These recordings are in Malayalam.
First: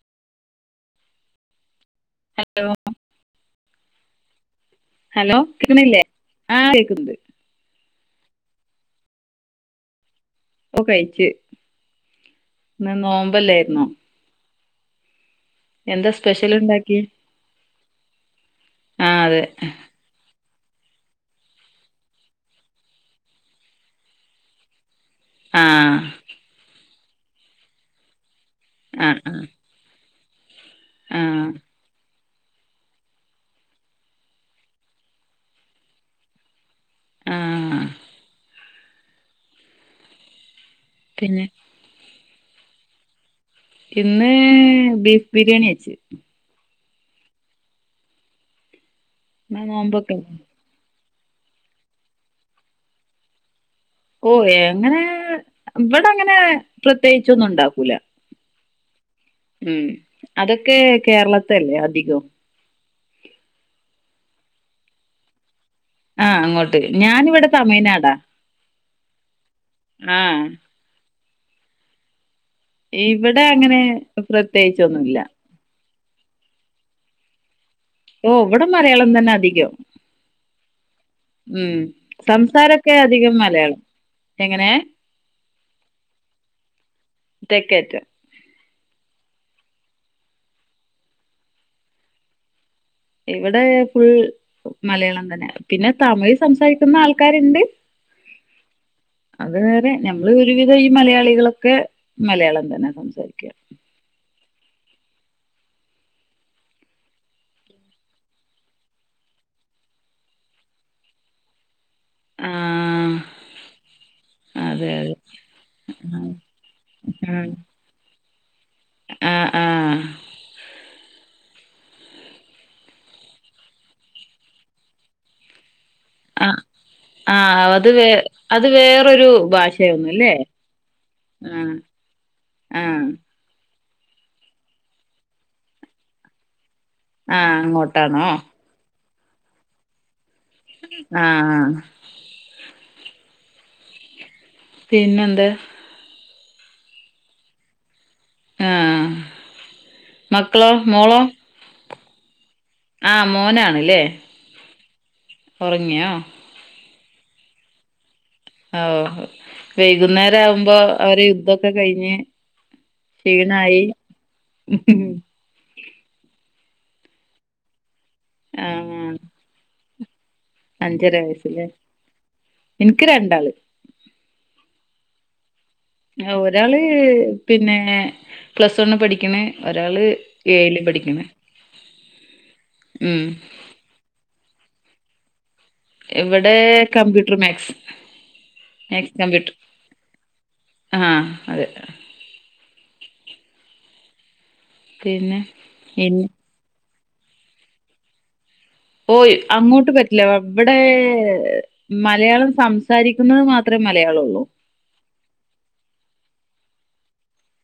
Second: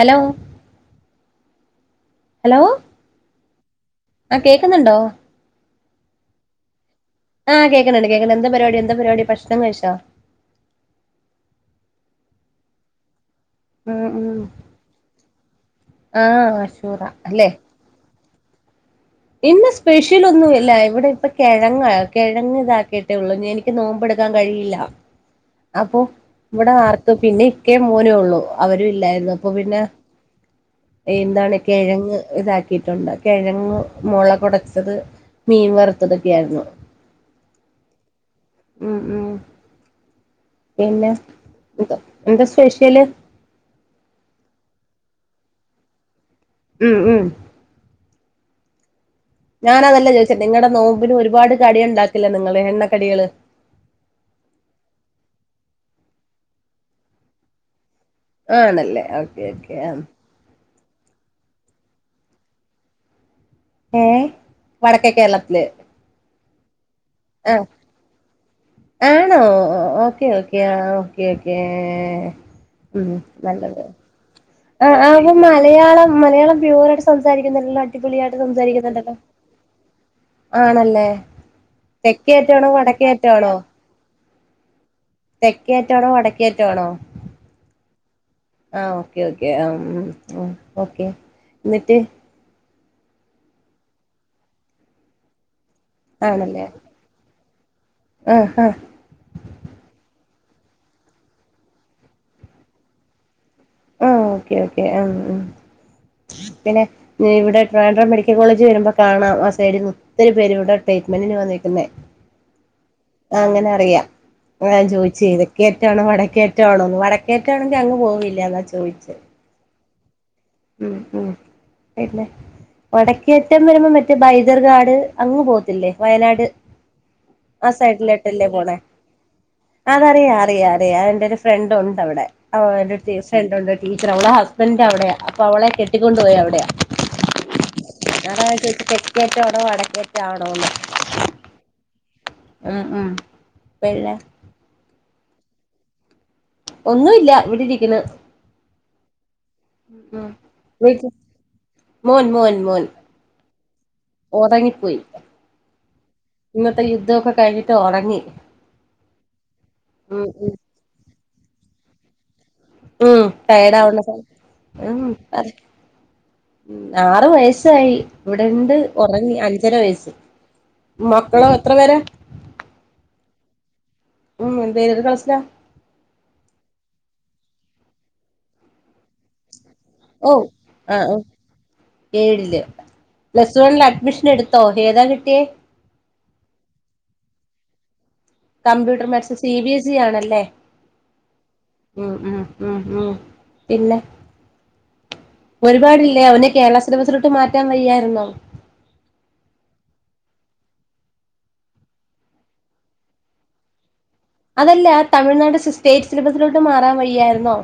ഹലോ? ഹലോ, ആ കേക്കുന്നുണ്ടോ ഹലോ കേക്കുന്നില്ലേ ആഹ് കേക്കണ്ട്. ആഹ് കേക്കണുണ്ട്, കേക്ക്‌ന്ന് എന്ത പരിപാടി, എന്ത പരിപാടി ഭക്ഷണം കഴിച്ചോ? ഓ കഴിച്ച് ഇന്ന് നോമ്പല്ലായിരു ആ, എന്താ ആ സ്പെഷ്യൽ ആഹ് ഉണ്ടാക്കി മശൂറ അല്ലെ. ആ അതെ ഇന്ന് സ്പെഷ മുച്ചിലൊന്നും ഇല്ല ഇവിടെ ഇപ്പ കെഴങ്ങ കെഴങ് ഇതാക്കിയിട്ടേ ഉള്ളൂ എനിക്ക് നോമ്പെടുക്കാൻ കഴിയില്ല. ആഹ് അപ്പൊ ഇവിടെ ആർത്ത് പിന്നെ ഇക്കേ മോനേ ഉള്ളൂ. അവരു ആഹ് ഇല്ലായിരുന്നു ആഹ് അപ്പ പിന്നെ ആഹ് എന്താണ് കെഴങ്ങ്. ഇതാക്കിയിട്ടുണ്ട് കെഴങ്ങ് മൊളകൊടച്ചത് മീൻ വറുത്തതൊക്കെ ആയിരുന്നു. ആ ഉം ഉം പിന്നെ എന്ത എന്താ സ്പെഷ്യല്? ഇന്ന് ബീഫ് ബിരിയാണി വെച്ച്. ഉം, ഉം ഇന്ന് ഞാനതല്ല നോമ്പൊക്കെ ചോയിച്ചേ അല്ലേ? നിങ്ങടെ നോമ്പിന് ഒരുപാട് കടിയ ഇണ്ടാക്കില്ലെ നിങ്ങള് എണ്ണക്കടികള്. ഓ എങ്ങനെ ഇവിടങ്ങനെ പ്രത്യേകിച്ചൊന്നും ഉണ്ടാക്കൂല. ആണല്ലേ ഓക്കേ, ഓക്കെ ഉം ആ അതൊക്കെ കേരളത്തല്ലേ അധികോം. ഏ വടക്കേ കേരളത്തില്. ആഹ് അങ്ങോട്ട് ഞാനിവിടെ ആ തമിഴ്നാട. ആണോ ഓക്കെ, ഓക്കേ, ആ ഓക്കേ, ഓക്കേ. ഇവിടെ അങ്ങനെ പ്രത്യേകി ആ, ആ ആപ്പം മലയാളം, മലയാളം പ്യൂർ ആയിട്ട് സംസാരിക്കുന്നല്ലോ. ഓ ഇവടെ മലയാളം തന്നെ അധികം ആണല്ലേ മ് തെക്കേയറ്റാണോ സംസാരൊക്കെ അധികം വടക്കേയറ്റാണോ മലയാളം എങ്ങനെ തെക്കേ അറ്റാണോ വടക്കേ അറ്റാണോ? തെക്കേറ്റം ആഹ് ഓക്കെ ഓക്കെ ആം മ് ഓക്കെ എന്നിട്ട് ഇവിടെ ഫുൾ മലയാളം തന്നെ, പിന്നെ തമിഴിൽ സംസാരിക്കുന്ന ആൾക്കാരിണ്ട്. ആഹ് ഹാ അത് വേറെ ഞമ്മള് ഒരുവിധം ഈ മലയാളികളൊക്കെ മലയാളം തന്നെ സംസാരിക്കുക. ആഹ് ഓക്കെ ഓക്കെ ആം മ് പിന്നെ പിന്നെ ഇവിടെ ട്രിവാൻഡ്രം മെഡിക്കൽ കോളജ് വരുമ്പോ കാണാം ആ സൈഡിൽ ഒത്തിരി പേരിവിടെ ട്രീറ്റ്മെന്റിന് വന്നേക്കുന്നേ ആഹ് അങ്ങനെ അറിയാം. അതാ ഞാൻ അതെ അതെ ചോയിച്ചേ തെക്കേ അറ്റാണോ വടക്കേ അറ്റോ ആണോന്ന് ആഹ് വടക്കേറ്റാണെങ്കിൽ അങ്ങ് പോവില്ല അതാ ചോയിച്ചേ. ആഹ് ആഹ് [inaudible] പിന്നെ വടക്കേ അറ്റം വരുമ്പോ മറ്റേ ബൈദർഗാട് അങ്ങ് പോകത്തില്ലേ. വയനാട് ആഹ് ആ ആഹ് അത് വേ സൈഡിലെട്ടല്ലേ അത് പോണേ, വേറൊരു അതറിയ ഭാഷയൊന്നുല്ലേ അറിയാ അറിയാ എന്റെ ഒരു ആഹ് ഫ്രണ്ട് ഉണ്ട് അവിടെ. ആഹ് [unintelligible] ഫ്രണ്ട് ഉണ്ട് ടീച്ചറാ അവള ഹസ്ബൻഡ് അവിടെയാ അപ്പ അവളെ കെട്ടിക്കൊണ്ട് പോയ അവിടെയാ. ആഹ് അങ്ങോട്ടാണോ ഞാനതാ ചോയിച്ചേ തെക്കേ അറ്റാണോ വടക്കേ അറ്റാണോന്ന്. ആഹ് ആഹ് മ് മ് പിന്നെ പിന്നെ എന്ത് ഒന്നുല്ല ഇവിടെ ഇരിക്കണ്. ആഹ് മക്കളോ മ് [unintelligible] മോളോ മോൻ മോൻ മോൻ ആഹ് മോനാണല്ലേ ഒറങ്ങിപ്പോയി ഒറങ്ങിയോ? ഇന്നത്തെ യുദ്ധോക്കെ കഴിഞ്ഞിട്ട് ഒറങ്ങി. ഓഹ് ഉം വൈകുന്നേരം ഉം ആവുമ്പോ അവര് യുദ്ധോക്കെ കഴിഞ്ഞ് ൻ ടയേഡ് ക്ഷീണായി ആവണ്ട [unintelligible] മ് ആറ് വയസായി ഇവിടെണ്ട് ആഹ് ഒറങ്ങി അഞ്ചര വയസ്സ്. അഞ്ചര മക്കളോ വയസ്സ്ലേ എത്ര പേരാ എനിക്ക് രണ്ടാള്. മ് [unintelligible] [unintelligible] ഒരാള് പിന്നെ പ്ലസ് വൺ പഠിക്കണ്. ഒരാള് ഓഹ് ഏഴില് ആഹ് പഠിക്ക്ണ് ഏഴില് ഉം പ്ലസ് വണ്ണിൽ അഡ്മിഷൻ എടു ത്തോ? ഏതാ കിട്ടിയെ? ഇവിടെ computer maths. Computer maths, C B S C ആണല്ലേ ആഹ് അതെ മ് മ് മ് മ് പിന്നെ പിന്നെ ഇൻ ഒരുപാടില്ലേ അവന് കേരള സിലബസിലോട്ട് മാറ്റാൻ വയ്യായിരുന്നോ. ഓയ് അങ്ങോട്ട് പറ്റില്ല, ഇവിടെ മലയാളം സംസാരിക്കുന്നത് മാത്രേ മലയാളം ഒള്ളൂ. അതല്ല ആ തമിഴ്നാട് സ് സ്റ്റേറ്റ് സിലബസിലോട്ട് മാറാൻ വയ്യായായിരുന്നോ.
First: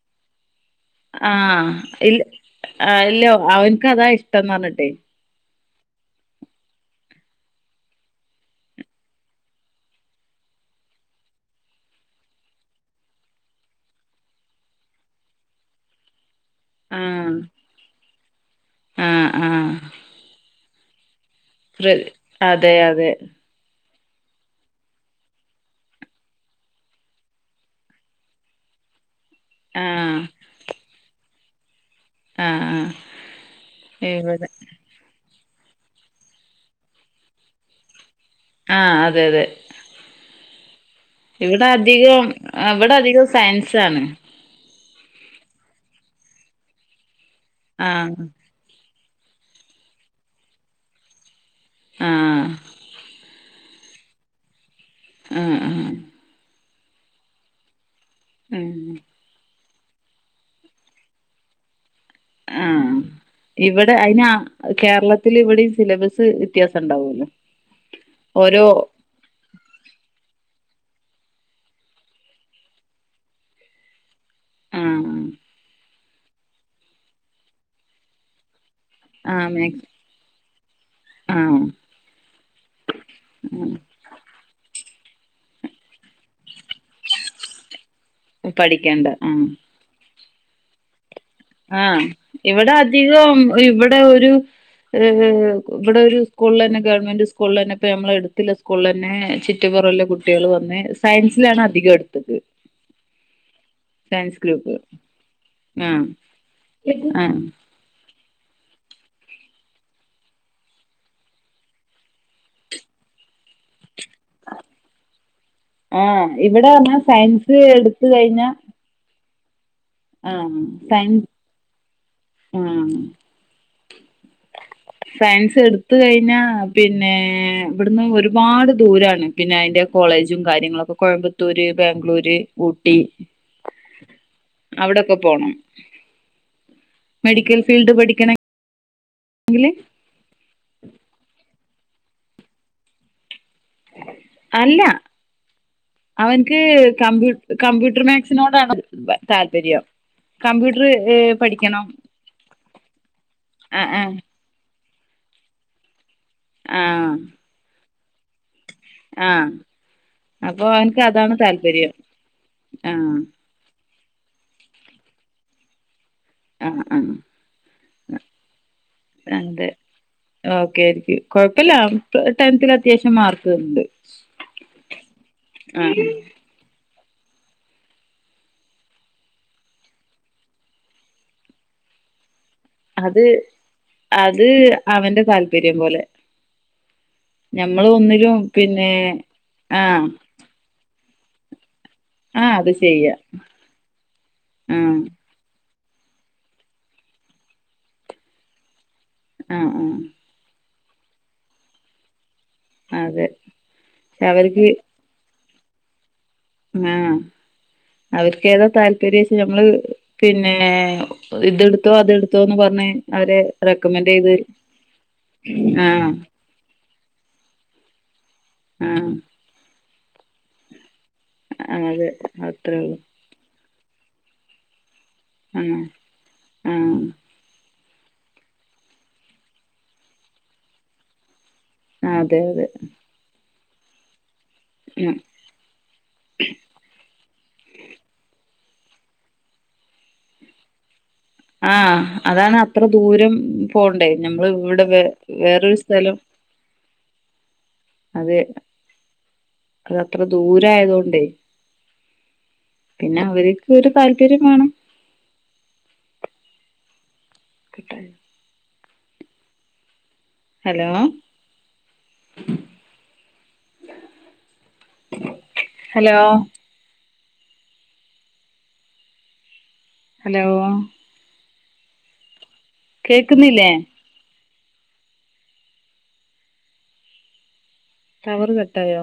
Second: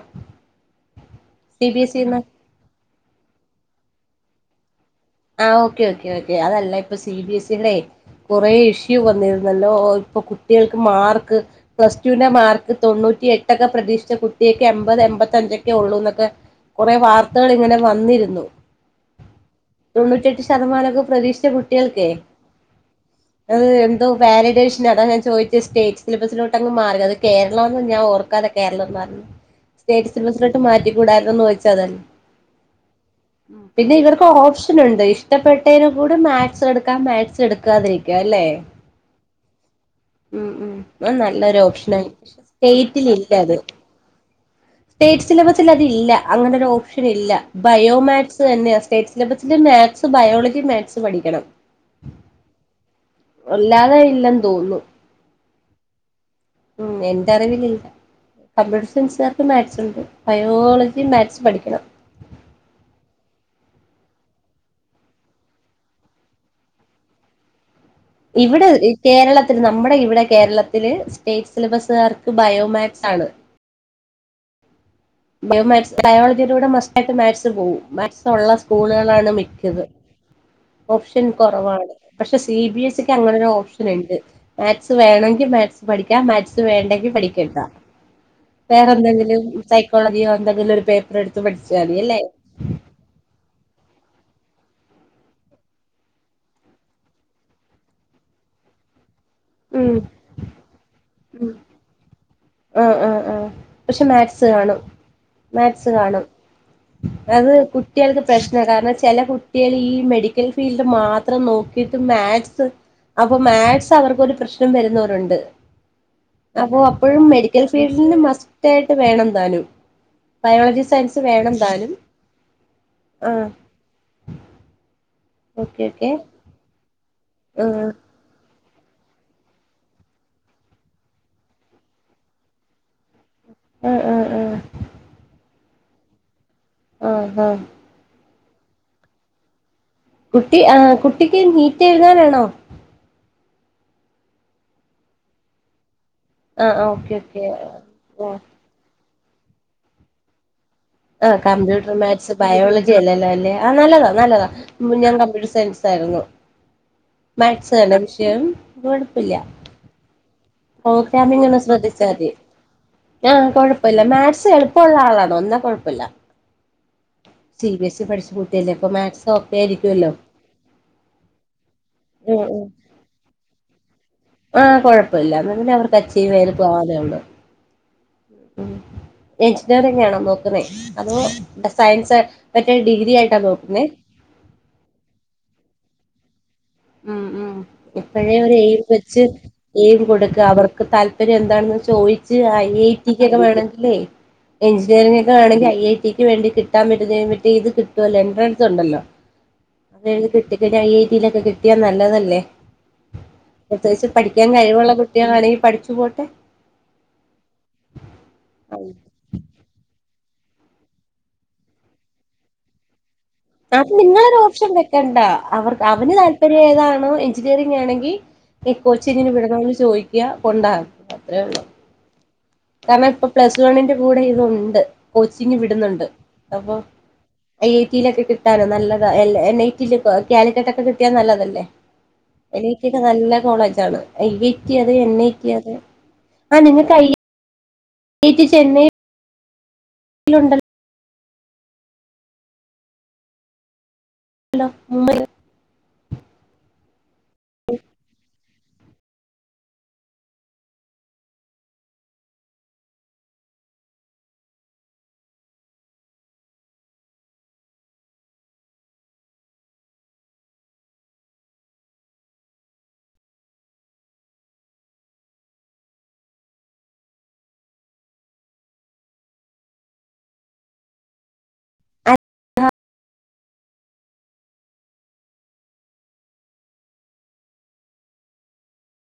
ആഹ് ഇല് ആഹ് ഇല്ലോ അവനക്ക് അതാ ഇഷ്ടംന്ന് പറഞ്ഞിട്ടെ. ആഹ് ഓക്കെ ഓക്കെ ഓക്കെ അതല്ല ഇപ്പ സി ബി എസ് സിടെ കൊറേ ഇഷ്യൂ വന്നിരുന്നല്ലോ ഇപ്പ കുട്ടികൾക്ക് മാർക്ക് പ്ലസ് ടുന്റെ മാർക്ക് തൊണ്ണൂറ്റി എട്ടൊക്കെ പ്രതീക്ഷിച്ച കുട്ടിയക്ക് എമ്പത് എൺപത്തഞ്ചൊക്കെ ഒള്ളൂന്നൊക്കെ കുറെ ആഹ് വാർത്തകളിങ്ങനെ വന്നിരുന്നു. ആഹ് ആഹ് തൊണ്ണൂറ്റെട്ട് ശതമാനൊക്കെ പ്രതീക്ഷിച്ച കു പ്ര അതെ യതെ അത് എന്തോ വാലിഡേഷൻ അതാ ഞാൻ ചോയ്ച്ചു സ്റ്റേറ്റ് സിലബസിലോട്ടങ് മാറിയത് അത് കേരളോന്ന് ഞാൻ ഓർക്കാതെ കേരളം മാ [unintelligible] ഉ [unintelligible] സ്റ്റേറ്റ് സിലബസിലോട്ട് മാറ്റി കൂടാര്ന്നോന്ന് ചോയ്ച്ചാ അതായിര്ന്നു. ആഹ് ആഹ് ഉം പിന്നെ ഇവർക്ക് ഇവിടെ ഓപ്ഷ് ന്ണ്ട് ഇഷ്ടപ്പെട്ടയ്നെ കൂടി മാത്സെടുക്കാം മാത്സ് എട്ക്കാതിരിക്കാം ല്ലെ ആഹ് അതെ യതെ ഉം ഉം അത് നല്ലൊരോപ്ഷനായി അധികം പക്ഷെ ഇവിടെ അധികം സ്റ്റേറ്റിലില്ലത്. സയൻസാണ് സ്റ്റേറ്റ് സിലബസിലതില്ല അങ്ങനൊരോപ്ഷനില്ല ആഹ് ബയോമാത്‌സെന്യാ സ്റ്റേറ്റ് സിലബസി [unintelligible] മാത്സ് ബയോളജിം മാത്സ് പഠിക്കണം. ആഹ് അല്ലാതെ ഇല്ലെന്ന് തോന്നുന്നു. ആഹ് ആഹ് ഉം എന്ററിവിലില്ല ഉം കമ്പ്യൂട്ടർ സയൻസാര് മാത്സ്ണ്ട് ബയോളജിം മാത്സ് പഠിക്കണം. ആഹ് ഇവടെ അയ്ന കേരളത്തില് ഇവടിം സിലബസ് വെത്യാസണ്ടാവല്ലോ. ഇവടെ ഇ കേരളത്തിൽ നമ്മടെ ഇവടെ കേരളത്തില് സ്റ്റേറ്റ് സിലബസാർക്ക് ബയോമാത്‌സാണ്. ആഹ് ബയോ മാത്സ് ബയോളജിടൂടെ മസ്റ്റായിട്ട് മാത്സ് പോകും മാത് സൊള്ള സ്കൂളുകളാണ് ആഹ് മിക്കത്. മാക്സ് ഓപ്ഷൻ ആഹ് കൊറവാണ് പക്ഷെ സി ബി എസ് സിക്ക് അങ്ങനൊരോരുപ്ഷന്ണ്ട്. മാത്സ് വേണെങ്കിൽ മാത്സ് പഠിക്കാം മാത്സ് വേണ്ടെങ്കി പഠിക്കണ്ടാ. വേറെ പഠിക്കണ്ട ന്തെങ്കിലും ആഹ് സൈക്കോളജിയോ എന്തെങ്കിലും ഒരു പേപ്പറെട്ത്ത് പഠിച്ചാതി അല്ലേ. ഇവടെ അധികം ഇവടെ ഒരു ഏഹ് ഇവടൊരു സ്കൂളിലെന്നെ ഗവൺമെന്റ് സ്കൂളെന്നെ ഇപ്പ നമ്മളെട്ത്ത്ല്ലെ സ്കൂൾളെന്നെ ചി റ്റി ഉം പൊറൊള്ള കുട്ട്യെള് വന്ന് ഉം സയൻസിലാണ് അധികെട്ത്തത്. ആഹ് ആഹ് ആഹ് പക്ഷെ മാത്സ് ഗ്രൂപ്പ് കാണും മാത്സ് ആഹ് കാണും ആഹ് അത് കു ട്ട്യെൾക്ക് പ്രശ്ന കാരണം ചെല കുട്ട്യെളീ മെഡിക്കൽ ഫീൽഡ് മാത്രം നോക്കിട്ട് മാത്സ് അപ്പം മാത്സ് അവർക്കൊര് പ്രശ്നം വെര്ന്നവരുണ്ട് ആഹ് ഇവിടെ അപ്പോ പറഞ്ഞാ അപ്പൊഴും സയൻസ് മെഡിക്കൽ എടുത്ത് ഫീൽഡിന് കഴിഞ്ഞ മസ്റ്റായി ട്ട് വേണ താനും ബയോളജി സയൻസ് വേണം താനും ആഹ് ആഹ് ഓക്കെ സയൻസെട്ത്ത് ഓക്കെ കഴിഞ്ഞാ പിന്നെ ആഹ് ഇബട്ന്ന് ഒരു പാട് ദൂരാണ് പിന്നെ അയ്ന്റെ കോളേജും കാര്യങ്ങളൊക്കെ കോയമ്പത്തൂര്, ബാംഗ്ലൂര്, ഊട്ടി, ആഹ് ആഹ് ആഹ് അവടെക്കെ പോണം ആഹ് മെഡിക്കൽ ആഹ് ഫീൽഡ് പഠി ങ്കില് കുട്ടി ആഹ് കുട്ടിക്ക് നീറ്റെഴ്താനാണോ? അല്ല അവൻക്ക് ആഹ് ഓക്കെ കമ്പ്യൂ ഓക്കെ കമ്പ്യൂട്ടർ ആഹ് മാക്സിനോടാണ് ബ താല്പര്യം. കമ്പ്യൂട്ട്റ് [unintelligible] ആഹ് കമ്പ്യൂട്ടർ മാത് സ് ബയോളജിയല്ലല്ലോ അല്ലേ ആഹ് ആ ആ നല്ലതാ നല്ലതാ ഞാൻ കമ്പ്യൂട്ടർ സയൻസായിരുന്നു ആ മാത്സ് തന്നെ വിഷയം ആ കൊഴപ്പ്യല്ല അപ്പൊ അവൻക്ക് അതാണ് പ്രോഗ്രാമിങ്ങൊന്ന് താല്പര്യം ശ്രദ്ധിച്ചാതി ആ ആഹ് കൊഴ പ്പമില്ല മാത്സ് എളുപ്പമുള്ള ആളാണോ എന്നാ കുഴപ്പമില്ല ആഹ് ആഹ് സി ബി എസ് ഇ പഠിച്ച കുട്ടിയല്ലേ അപ്പ മാത്സ് ഒക്കെയായിരിക്കുവല്ലോ? ഓക്കെയായിരിക്കും കൊഴപ്പല്ല ഉം ഉം ടെൻത്തിലത്യാവിശ്യം മാർക്ക്ണ്ട്. ആഹ് കൊഴപ്പയില്ല ഇന്നാ പിന്നെ അവർക്ക് അച്ചീവെയ്ത് പോവാന്നെയൊള്ളു ഉം എഞ്ചിനീയറിംങ്ങാണോ നോക്കുന്നേ അതോ സയൻസാ മറ്റേ അത് ഡിഗ്രിയായിട്ടാ നോക്കുന്നേ? അത് അവന്റെ താല്പര്യം പോലെ ഉം, ഉം ഞമ്മൾ എപ്പഴേ ഒന്നിലും ഒരു എയിം പിന്നെ വെച്ച് ആ എയിം കൊടുക്ക അവർക്ക് താല്പര്യം എന്താണെന്ന് ചോദിച്ച് ആ ഐ അത് ഐ ചെയ്യാ ടി ക്കെക്കെ വേണങ്കില് ആ എഞ്ചിനീയറിംഗെക്കെ ട്ടുവാണെങ്കി ഐ ഐ ടിക്ക് വേണ്ടി കിട്ടാൻ പറ്റ്ന്നേ മറ്റേയിത് കിട്ടുവല്ലോ എൻട്രൻസൊണ്ടല്ലോ.. ആ ആ അതെഴുതി കിട്ടിക്ക പിന്നെ ഐ ഐ ടിയിലൊക്കെ കിട്ടിയാ നല്ലതല്ലേ? അതെ പ്രത്യേകിച്ച് പക്ഷെ പഠിക്കാൻ അവർക്ക് കഴിവുള്ള കുട്ടികളാണെങ്കിൽ പഠിച്ചു പോട്ടെ, ങ്ങാ അവർക്കേതാ താല്പര്യച്ചാ നമ്മള് പിന്നെ ഇതെടുത്തോ അതെടുത്തോന്ന് പറഞ്ഞ് അവരെ.. അത് റെക്കമെന്റ് ചെയ്ത് നിങ്ങളൊരു ഓപ്ഷൻ വെക്കണ്ട അവർ ആഹ് അവന് താൽ പര്യയേതാണോ എഞ്ചിനീയറിംങ്ങാണെങ്കി ഈ ആഹ് കോച്ചിങ്ങിന് വിട ചോദിക്ക കൊണ്ടാക്കാ അത്രേയൊള്ളൂ അതെ അത്രേ ഉള്ളൂ കാരണം ഇപ്പ പ്ലസ് വണ്ണിന്റെ കൂടെയിതുണ്ട് കോച്ചിങ്ങ് ആഹ് വിടുന്നുണ്ട്. അപ്പൊ ആഹ് ഐ ഐയ്റ്റയിലൊക്കെ കിട്ടാനോ നല്ലതാ എൻ ഐ റ്റി ലെക്കെ കാലിക്കറ്റൊക്കെ കിട്ടിയാ നല്ലതല്ലേ? അതെ എൻ അതെ ഐ ടി യെക്കെ നല്ല കോളേജാണ് ഐ ഐ റ്റി അത് എൻ ഉം ഐ റ്റി യതെ ആഹ് നിങ്ങക്ക് ഐ ഐ റ്റി ചെന്നൈ ലുണ്ടല്ലോ? ആഹ് അതാണ് അത്ര ദൂരം പോണ്ടേ നമ്മള് വടെ വേറെ വേറൊരു സ്ഥ ലം അതെ അതത്ര ദൂരായതോണ്ടേ പിന്നെ അവര്ക്കൊരു താല്പര്യം മാണം വെക്കട്ടെ ഹലോ ഹലോ ഹലോ ആഹ് [unintelligible] കേക്ക്ന്നില്ലേ? ടവർ കട്ടായോ?